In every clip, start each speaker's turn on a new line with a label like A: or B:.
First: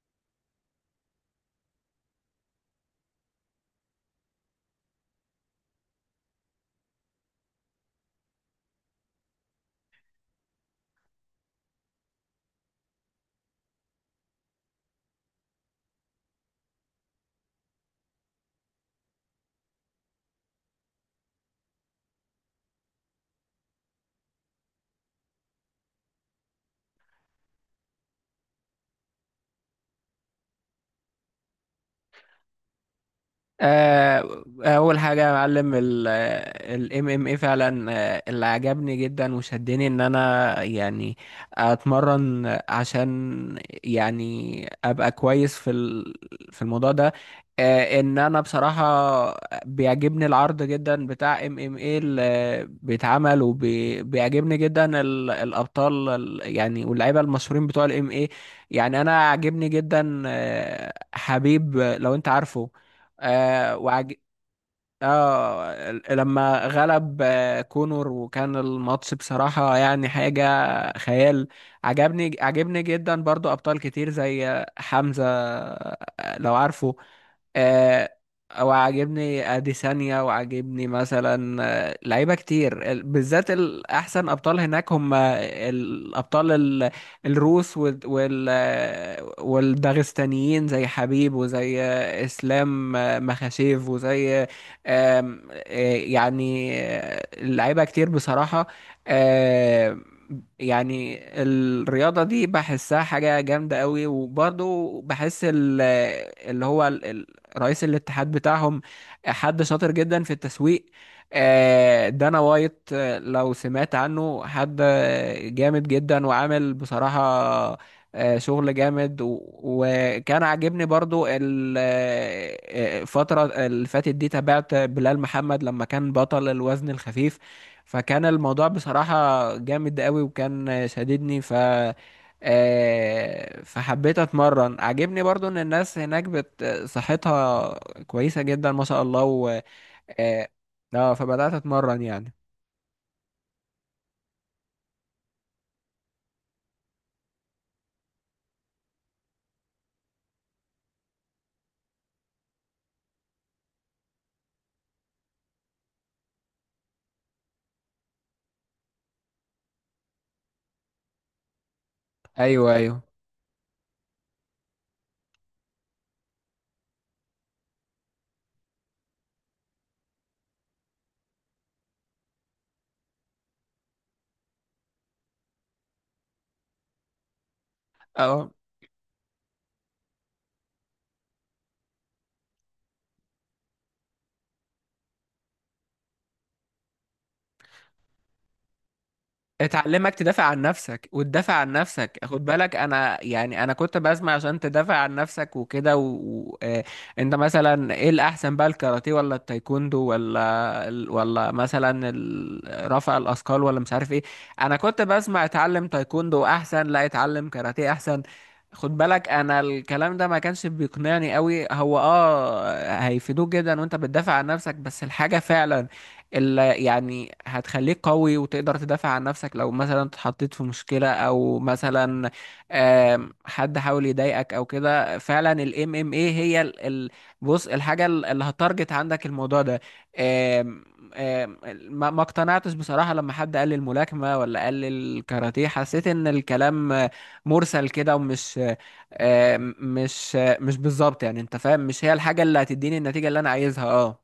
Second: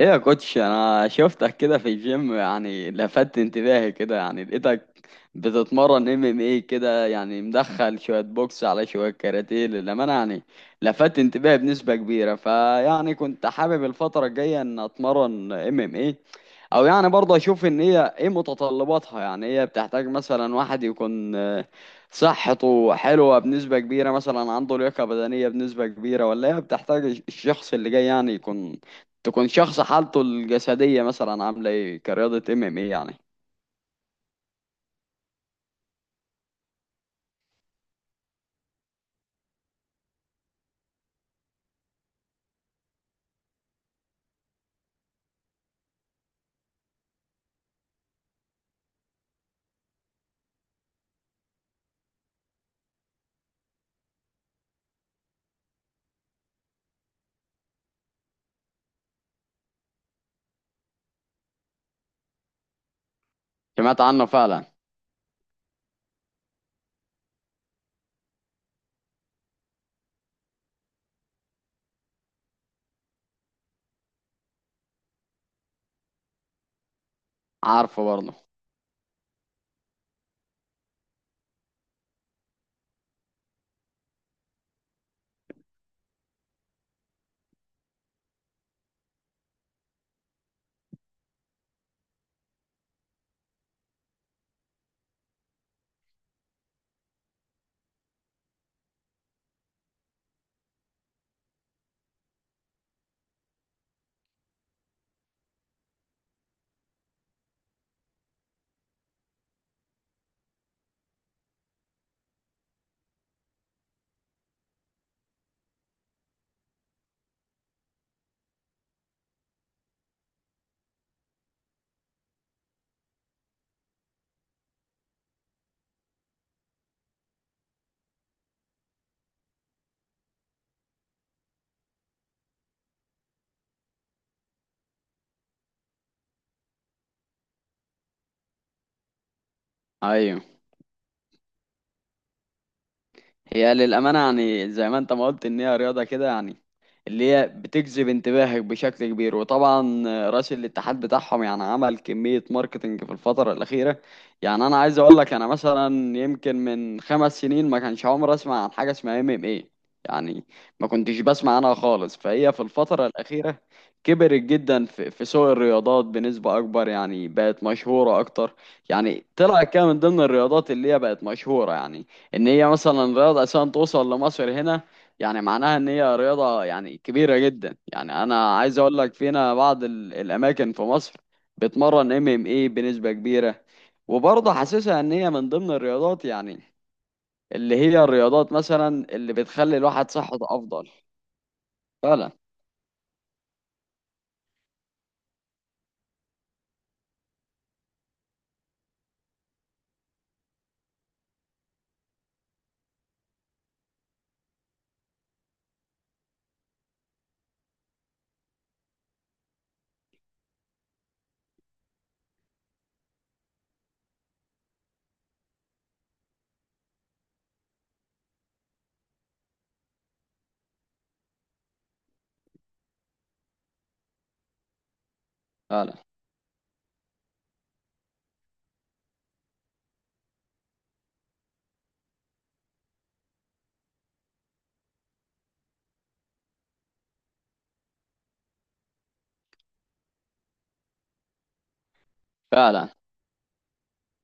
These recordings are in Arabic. A: ايه يا كوتش، انا شفتك كده في الجيم، يعني لفت انتباهي كده. يعني لقيتك بتتمرن ام ام اي كده، يعني مدخل شوية بوكس على شوية كاراتيه. للأمانة يعني لفت انتباهي بنسبة كبيرة، فيعني كنت حابب الفترة الجاية ان اتمرن ام ام اي. او يعني برضه اشوف ان هي ايه متطلباتها. يعني هي بتحتاج مثلا واحد يكون صحته حلوة بنسبة كبيرة، مثلا عنده لياقة بدنية بنسبة كبيرة، ولا هي بتحتاج الشخص اللي جاي يعني يكون، تكون شخص حالته الجسدية مثلا عاملة ايه كرياضة ام ام ايه يعني.
B: اول حاجه يا معلم الام ام اي فعلا. اللي عجبني جدا وشدني ان انا يعني اتمرن عشان يعني ابقى كويس في في الموضوع ده. ان انا بصراحه بيعجبني العرض جدا بتاع ام ام اي اللي بيتعمل، وبيعجبني جدا الابطال يعني واللعيبه المشهورين بتوع الام اي. يعني انا عاجبني جدا، حبيب، لو انت عارفه. آه
A: سمعت
B: وعج...
A: عنه فعلا.
B: اه، لما غلب كونور وكان الماتش بصراحة يعني حاجة خيال. عجبني جدا برضو أبطال كتير زي حمزة، لو عارفه.
A: عارفه
B: آه،
A: برضه.
B: او عاجبني اديسانيا، وعاجبني مثلا لعيبه كتير، بالذات الاحسن ابطال هناك هم الابطال الروس وال وال- آه، والداغستانيين زي حبيب، وزي اسلام مخاشيف، وزي آم، آه، يعني لعيبه كتير بصراحه. آه، يعني الرياضة دي بحسها حاجة جامدة قوي، وبرضو بحس اللي هو رئيس الاتحاد بتاعهم حد شاطر جدا في التسويق. دانا وايت، لو سمعت عنه، حد جامد جدا وعامل بصراحة شغل جامد، و- وكان عاجبني برضو الفترة اللي فاتت دي تابعت بلال محمد لما كان بطل الوزن الخفيف. فكان الموضوع بصراحة جامد قوي وكان شديدني ف آه، فحبيت اتمرن. عجبني برضو ان الناس هناك صحتها كويسة جدا ما شاء الله. و
A: ايوه،
B: اه. فبدأت اتمرن يعني.
A: هي للأمانة يعني زي ما انت ما قلت ان هي رياضة كده، يعني اللي هي بتجذب انتباهك بشكل كبير. وطبعا رئيس الاتحاد بتاعهم يعني عمل كمية ماركتينج في الفترة الأخيرة. يعني أنا عايز أقول لك أنا مثلا يمكن من خمس سنين ما كانش عمري أسمع عن حاجة اسمها ام ام ايه يعني، ما كنتش بسمع عنها خالص. فهي في
B: ايوه، ايوه.
A: الفترة الأخيرة كبرت جدا في سوق الرياضات بنسبة أكبر، يعني بقت مشهورة أكتر. يعني طلعت كده من ضمن الرياضات اللي هي بقت مشهورة، يعني ان هي مثلا رياضه اساسا توصل لمصر هنا، يعني معناها ان هي رياضه يعني كبيره جدا. يعني
B: اه.
A: انا عايز اقول لك فينا بعض الاماكن في مصر بتمرن ام ام اي بنسبه كبيره. وبرضه حاسسها ان هي من ضمن الرياضات، يعني اللي هي الرياضات مثلا اللي بتخلي الواحد
B: اتعلمك تدافع
A: صحته
B: عن
A: افضل.
B: نفسك وتدافع عن نفسك.
A: فعلا.
B: خد بالك، انا كنت بسمع عشان تدافع عن نفسك وكده. و... و... آه، انت مثلا ايه الاحسن بقى؟ الكاراتيه، ولا التايكوندو، ولا ولا مثلا رفع الاثقال، ولا مش عارف ايه. انا كنت بسمع اتعلم تايكوندو احسن، لا اتعلم كاراتيه احسن. خد بالك، انا الكلام ده ما كانش بيقنعني قوي. هو اه، هيفيدوك جدا وانت بتدافع عن نفسك، بس الحاجة فعلا اللي يعني هتخليك قوي وتقدر تدافع عن نفسك لو مثلا اتحطيت في مشكلة، او مثلا حد حاول يضايقك او كده، فعلا الام
A: فعلا.
B: ام اي هي ال بص، الحاجة اللي هتارجت عندك الموضوع ده. آم، آم، ما اقتنعتش بصراحة لما حد قال لي الملاكمة ولا قال لي الكاراتيه. حسيت ان الكلام مرسل كده، ومش مش بالظبط. يعني انت فاهم، مش هي الحاجة اللي
A: فعلا.
B: هتديني النتيجة اللي انا عايزها. اه.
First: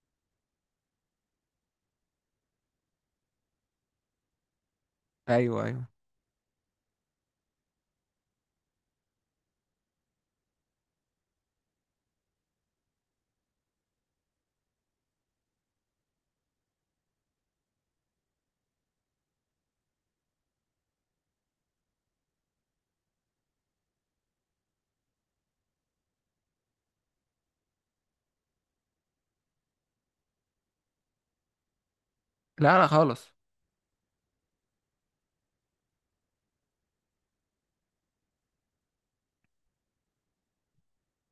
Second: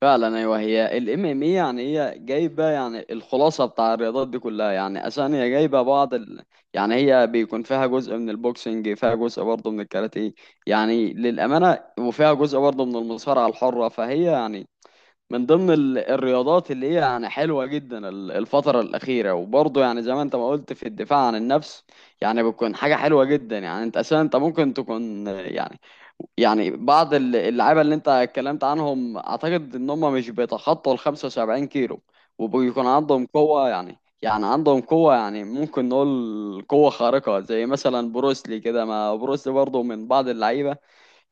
A: فعلا. ايوه، هي الام ام اي يعني هي جايبه يعني الخلاصه بتاع الرياضات دي كلها. يعني اساسا هي
B: ايوه،
A: جايبه
B: ايوه.
A: بعض يعني هي بيكون فيها جزء من البوكسنج، فيها جزء برضه من الكاراتيه يعني، للامانه، وفيها جزء برضه من المصارعه الحره. فهي يعني من ضمن الرياضات اللي هي يعني حلوه جدا الفتره الاخيره. وبرضه يعني زي ما انت ما قلت في الدفاع عن النفس، يعني بتكون حاجه حلوه جدا. يعني انت اساسا انت ممكن تكون يعني، يعني بعض اللعيبه اللي انت اتكلمت عنهم اعتقد ان هم مش بيتخطوا ال 75 كيلو،
B: لا، لا،
A: وبيكون عندهم
B: خالص.
A: قوه يعني، يعني عندهم قوه، يعني ممكن نقول قوه خارقه زي مثلا بروسلي كده. ما بروسلي برضه من بعض اللعيبه.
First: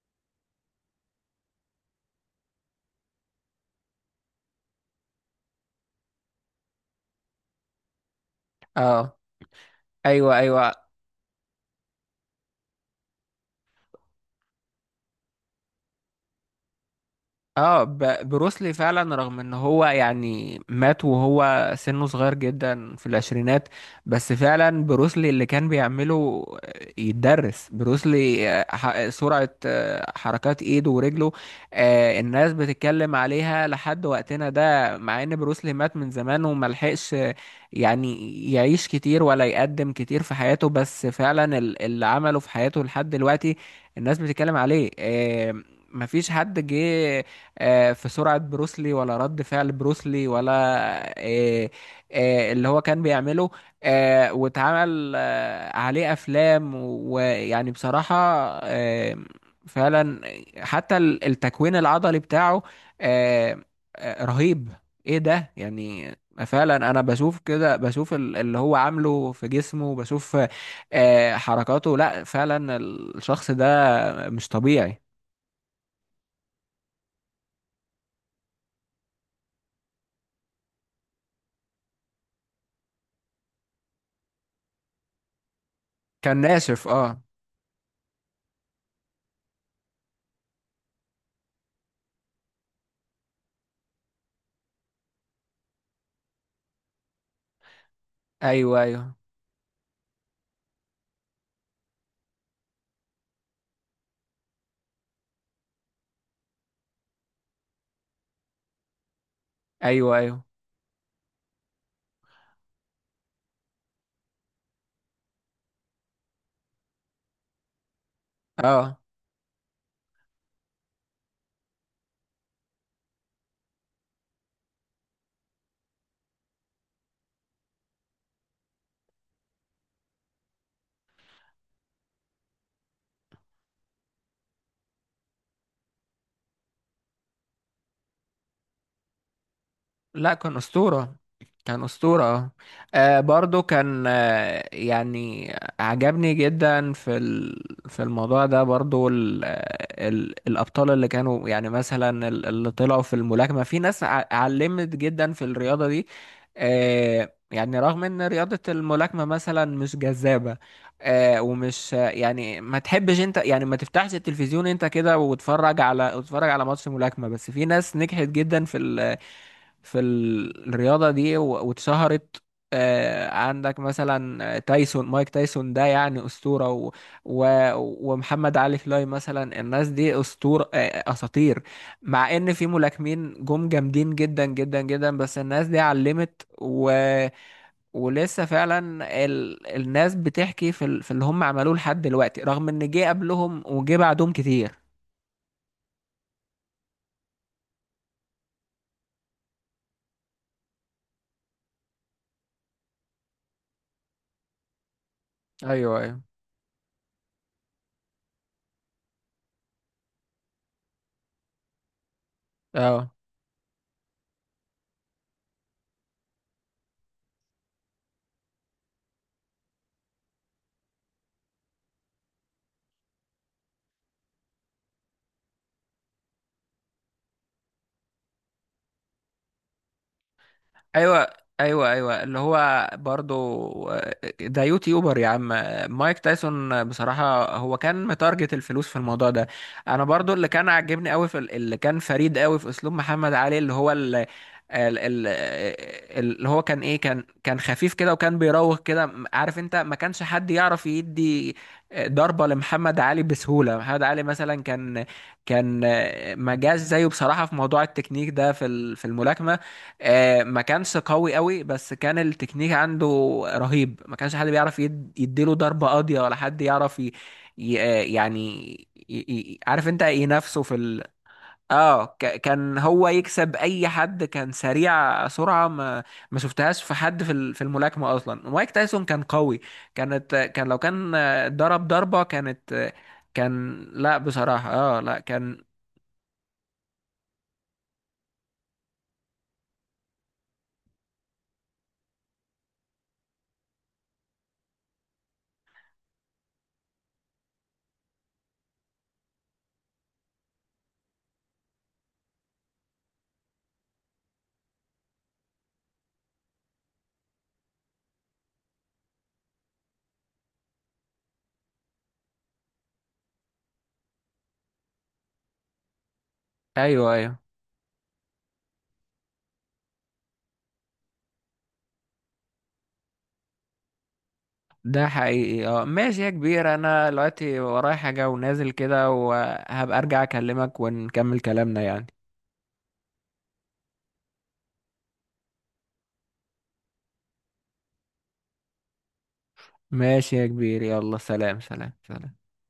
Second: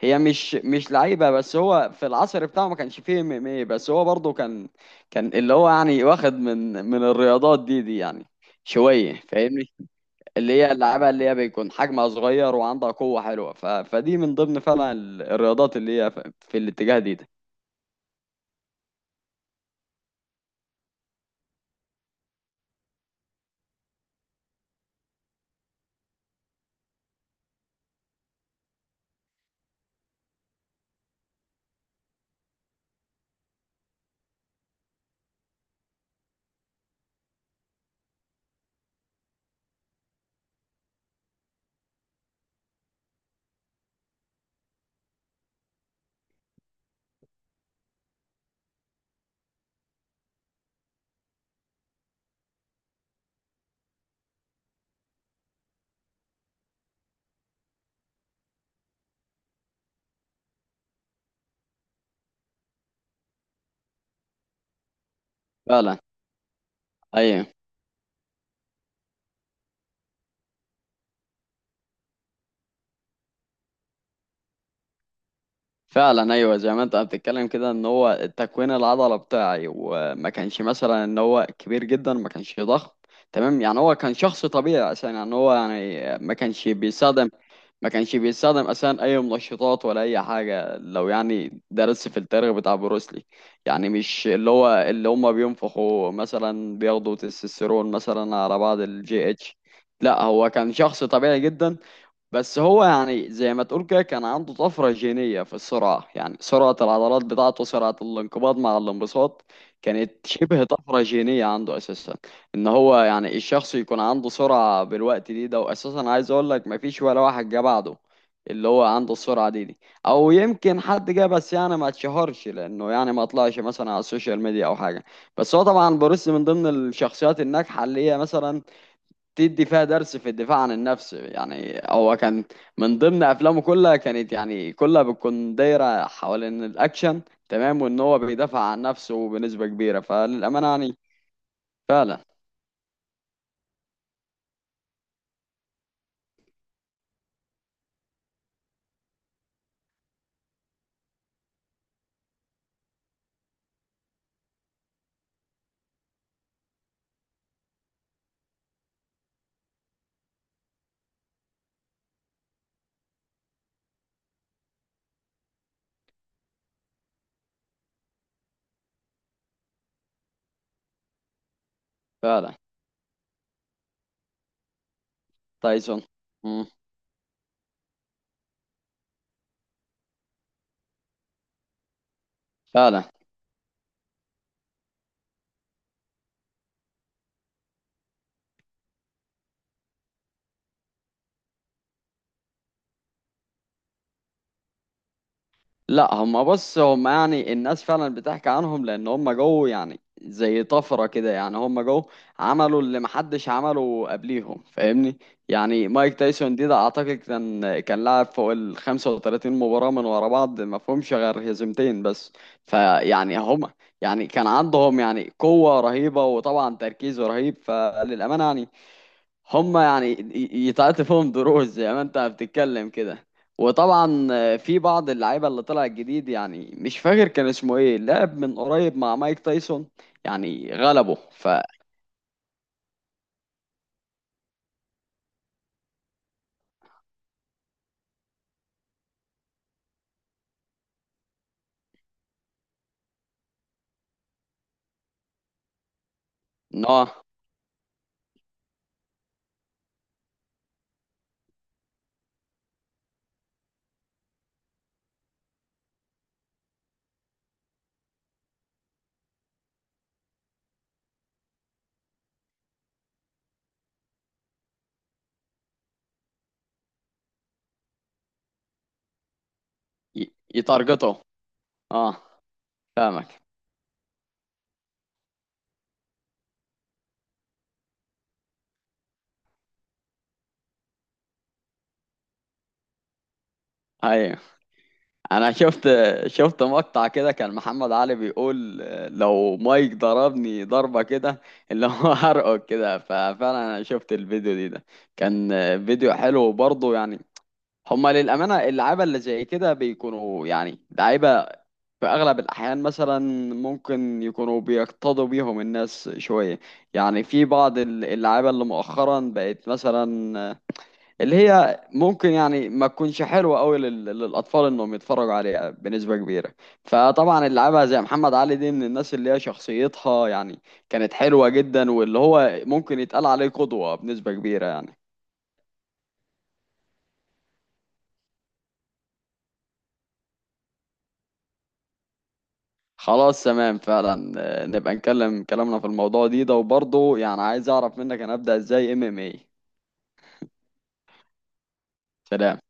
A: هي مش لعيبه، بس هو في العصر بتاعه ما كانش فيه ام ام اي، بس هو برضه كان، كان اللي هو يعني واخد من الرياضات دي يعني شويه،
B: اه.
A: فاهمني.
B: ايوه،
A: اللي
B: ايوه.
A: هي اللعبة اللي هي بيكون حجمها صغير وعندها قوة حلوة. ف... فدي من ضمن فعلا الرياضات اللي هي في الاتجاه دي, ده.
B: اه، بروسلي فعلا، رغم ان هو يعني مات وهو سنه صغير جدا في العشرينات. بس فعلا بروسلي اللي كان بيعمله يتدرس. بروسلي سرعة، حركات ايده ورجله. الناس بتتكلم عليها لحد وقتنا ده، مع ان بروسلي مات من زمان وملحقش يعني يعيش كتير ولا يقدم كتير في حياته. بس فعلا اللي عمله في حياته لحد دلوقتي الناس بتتكلم عليه. مفيش حد جه في سرعة بروسلي، ولا رد فعل بروسلي، ولا آه، اللي هو كان بيعمله. واتعمل عليه أفلام ويعني بصراحة آه، فعلا. حتى التكوين العضلي بتاعه آه، رهيب. ايه ده
A: فعلا.
B: يعني. فعلا، انا بشوف
A: ايوه
B: كده، بشوف اللي هو عامله في جسمه، بشوف حركاته. لا فعلا الشخص ده مش طبيعي.
A: فعلا. ايوه، زي ما انت بتتكلم كده ان هو تكوين العضلة بتاعي، وما كانش مثلا ان هو كبير جدا، ما كانش ضخم، تمام. يعني هو كان شخص طبيعي، عشان يعني هو يعني ما
B: كان
A: كانش
B: ناشف، اه.
A: بيستخدم، ما كانش بيستخدم اساسا اي منشطات ولا اي حاجه. لو يعني درس في التاريخ بتاع بروسلي، يعني مش اللي هو اللي هم بينفخوا مثلا بياخدوا تستوستيرون مثلا على
B: ايوه،
A: بعض
B: ايوه.
A: الجي اتش. لا، هو كان شخص طبيعي جدا، بس هو يعني زي ما تقول كده كان عنده طفرة جينية في السرعة، يعني سرعة العضلات بتاعته، سرعة الانقباض مع الانبساط
B: ايوه،
A: كانت
B: ايوه.
A: شبه طفرة جينية عنده أساسا. إن هو يعني الشخص يكون عنده سرعة بالوقت دي ده، وأساسا عايز أقول لك مفيش ولا واحد جه بعده اللي هو
B: اه،
A: عنده السرعة دي دي. أو يمكن حد جه بس يعني ما اتشهرش، لأنه يعني ما طلعش مثلا على السوشيال ميديا أو حاجة. بس هو طبعا بروس من ضمن الشخصيات الناجحة اللي هي مثلا تدي فيها درس في الدفاع عن النفس. يعني هو كان من ضمن افلامه كلها كانت يعني كلها بتكون دايره حوالين الاكشن، تمام، وان هو بيدافع عن نفسه بنسبه كبيره.
B: لا كان
A: فللامانه يعني
B: أسطورة. كان أسطورة،
A: فعلا
B: اه. برضو كان يعني عجبني جدا في في الموضوع ده، برضو ال آه، ال الأبطال اللي كانوا يعني مثلا اللي طلعوا في الملاكمة. في ناس علمت جدا في الرياضة دي. يعني رغم ان رياضة الملاكمة مثلا مش جذابة، ومش يعني ما تحبش انت يعني ما تفتحش التلفزيون انت كده وتتفرج على ماتش ملاكمة، بس في ناس نجحت جدا في الرياضة دي و- واتشهرت.
A: فعلا.
B: عندك مثلا تايسون، مايك تايسون ده
A: تايسون.
B: يعني
A: مم.
B: أسطورة. و... ومحمد علي كلاي مثلا، الناس دي أسطورة، أساطير. مع إن في
A: فعلا.
B: ملاكمين جم جامدين جدا جدا جدا، بس الناس دي علمت. ولسه فعلا الناس بتحكي في اللي هم عملوه لحد دلوقتي، رغم إن جه قبلهم وجه بعدهم كتير.
A: لا، هما بص هما يعني الناس فعلا بتحكي عنهم لان هما جو يعني زي طفرة كده، يعني هما جو عملوا اللي محدش عمله قبليهم، فاهمني. يعني
B: ايوه،
A: مايك
B: ايوه.
A: تايسون دي ده اعتقد كان، كان لعب فوق ال 35 مباراة من ورا بعض ما فيهمش غير هزيمتين بس.
B: اه.
A: فيعني هما يعني كان عندهم يعني قوة رهيبة، وطبعا تركيز رهيب. فللأمانة يعني هما يعني يتعطي فيهم دروس زي ما انت بتتكلم كده. وطبعا في بعض اللعيبه اللي طلع جديد، يعني مش فاكر كان اسمه ايه، لعب من قريب مع مايك تايسون، يعني غلبه.
B: ايوه،
A: ف
B: ايوه، ايوه. اللي هو برضو ده يوتيوبر يا عم. مايك تايسون بصراحه هو كان متارجت الفلوس في الموضوع ده. انا برضو، اللي كان عاجبني قوي في اللي كان فريد قوي في اسلوب محمد علي، اللي هو ال- ال- اللي هو كان
A: ان
B: ايه، كان
A: هو
B: كان خفيف كده وكان بيراوغ كده، عارف انت، ما كانش حد يعرف يدي ضربة لمحمد علي بسهولة. محمد علي مثلا كان مجاز زيه بصراحة في موضوع التكنيك ده في في الملاكمة. ما كانش قوي قوي، بس كان التكنيك عنده رهيب. ما كانش حد بيعرف يديله ضربة قاضية، ولا حد يعرف ي... ي... آه، يعني عارف انت، ينافسه في
A: يتارجته.
B: اه،
A: اه،
B: كان هو
A: فاهمك.
B: يكسب اي حد. كان سريع سرعة ما شفتهاش في حد في في الملاكمة. اصلا مايك تايسون كان قوي. كان لو كان ضرب ضربة، كانت كان. لا
A: ايوه،
B: بصراحة، اه لا
A: انا
B: كان.
A: شفت، شفت مقطع كده كان محمد علي بيقول لو مايك ضربني ضربه كده اللي هو هرقه كده. ففعلا انا شفت الفيديو دي ده، كان فيديو حلو برضه يعني. هما للأمانة اللعيبة اللي زي كده بيكونوا يعني لعيبة في أغلب الأحيان، مثلا ممكن يكونوا بيقتضوا بيهم الناس شوية. يعني في بعض اللعيبة اللي مؤخرا بقت مثلا اللي هي ممكن يعني ما تكونش حلوة أوي للأطفال إنهم يتفرجوا عليها بنسبة كبيرة.
B: ايوه، ايوه.
A: فطبعا اللعيبة زي محمد علي دي من الناس اللي هي شخصيتها يعني كانت حلوة جدا، واللي هو ممكن يتقال عليه قدوة بنسبة كبيرة يعني.
B: ده حقيقي، اه. ماشي يا كبير، انا دلوقتي ورايا حاجة ونازل كده، وهبقى ارجع اكلمك ونكمل كلامنا يعني.
A: خلاص تمام، فعلا. نبقى نكلم كلامنا في الموضوع دي ده، وبرضه يعني عايز اعرف منك انا ابدأ ازاي ام ام اي.
B: ماشي يا كبير، يلا سلام، سلام، سلام.
A: سلام.